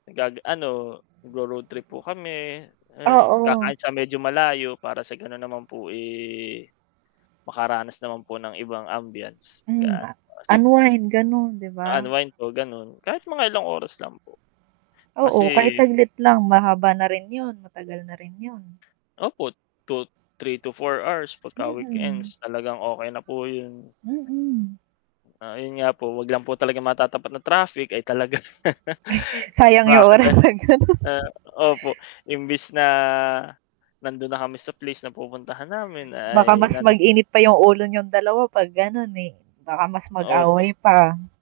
Nag-ag ano, nagro-road trip po kami, ayun. Oo. Kakain sa medyo malayo para sa gano'n naman po, eh, makaranas naman po ng ibang ambiance. Hmm Ga nga. ano po, kasi po Unwind, gano'n, 'di ba? u-unwind po, gano'n. Kahit mga ilang oras lang po. Oo, kahit Kasi saglit lang, mahaba na rin 'yon. Matagal na rin 'yon. Opo, 2 3 to 4 hours 'pagka Mm. weekends. Talagang okey na po 'yon. Mm. Ah, ayun nga po. Huwag lang po talaga matatapat na traffic, ay, talaga. Ay, sayang 'yong Baka oras, da 'pag gano'n. ah, opo. Imbis na nando'n na kami sa place na pupuntahan namin Baka ay mas nan mag-init pa 'yong ulo niyong dalawa 'pag gano'n, eh. Baka mas Opo. mag-away pa.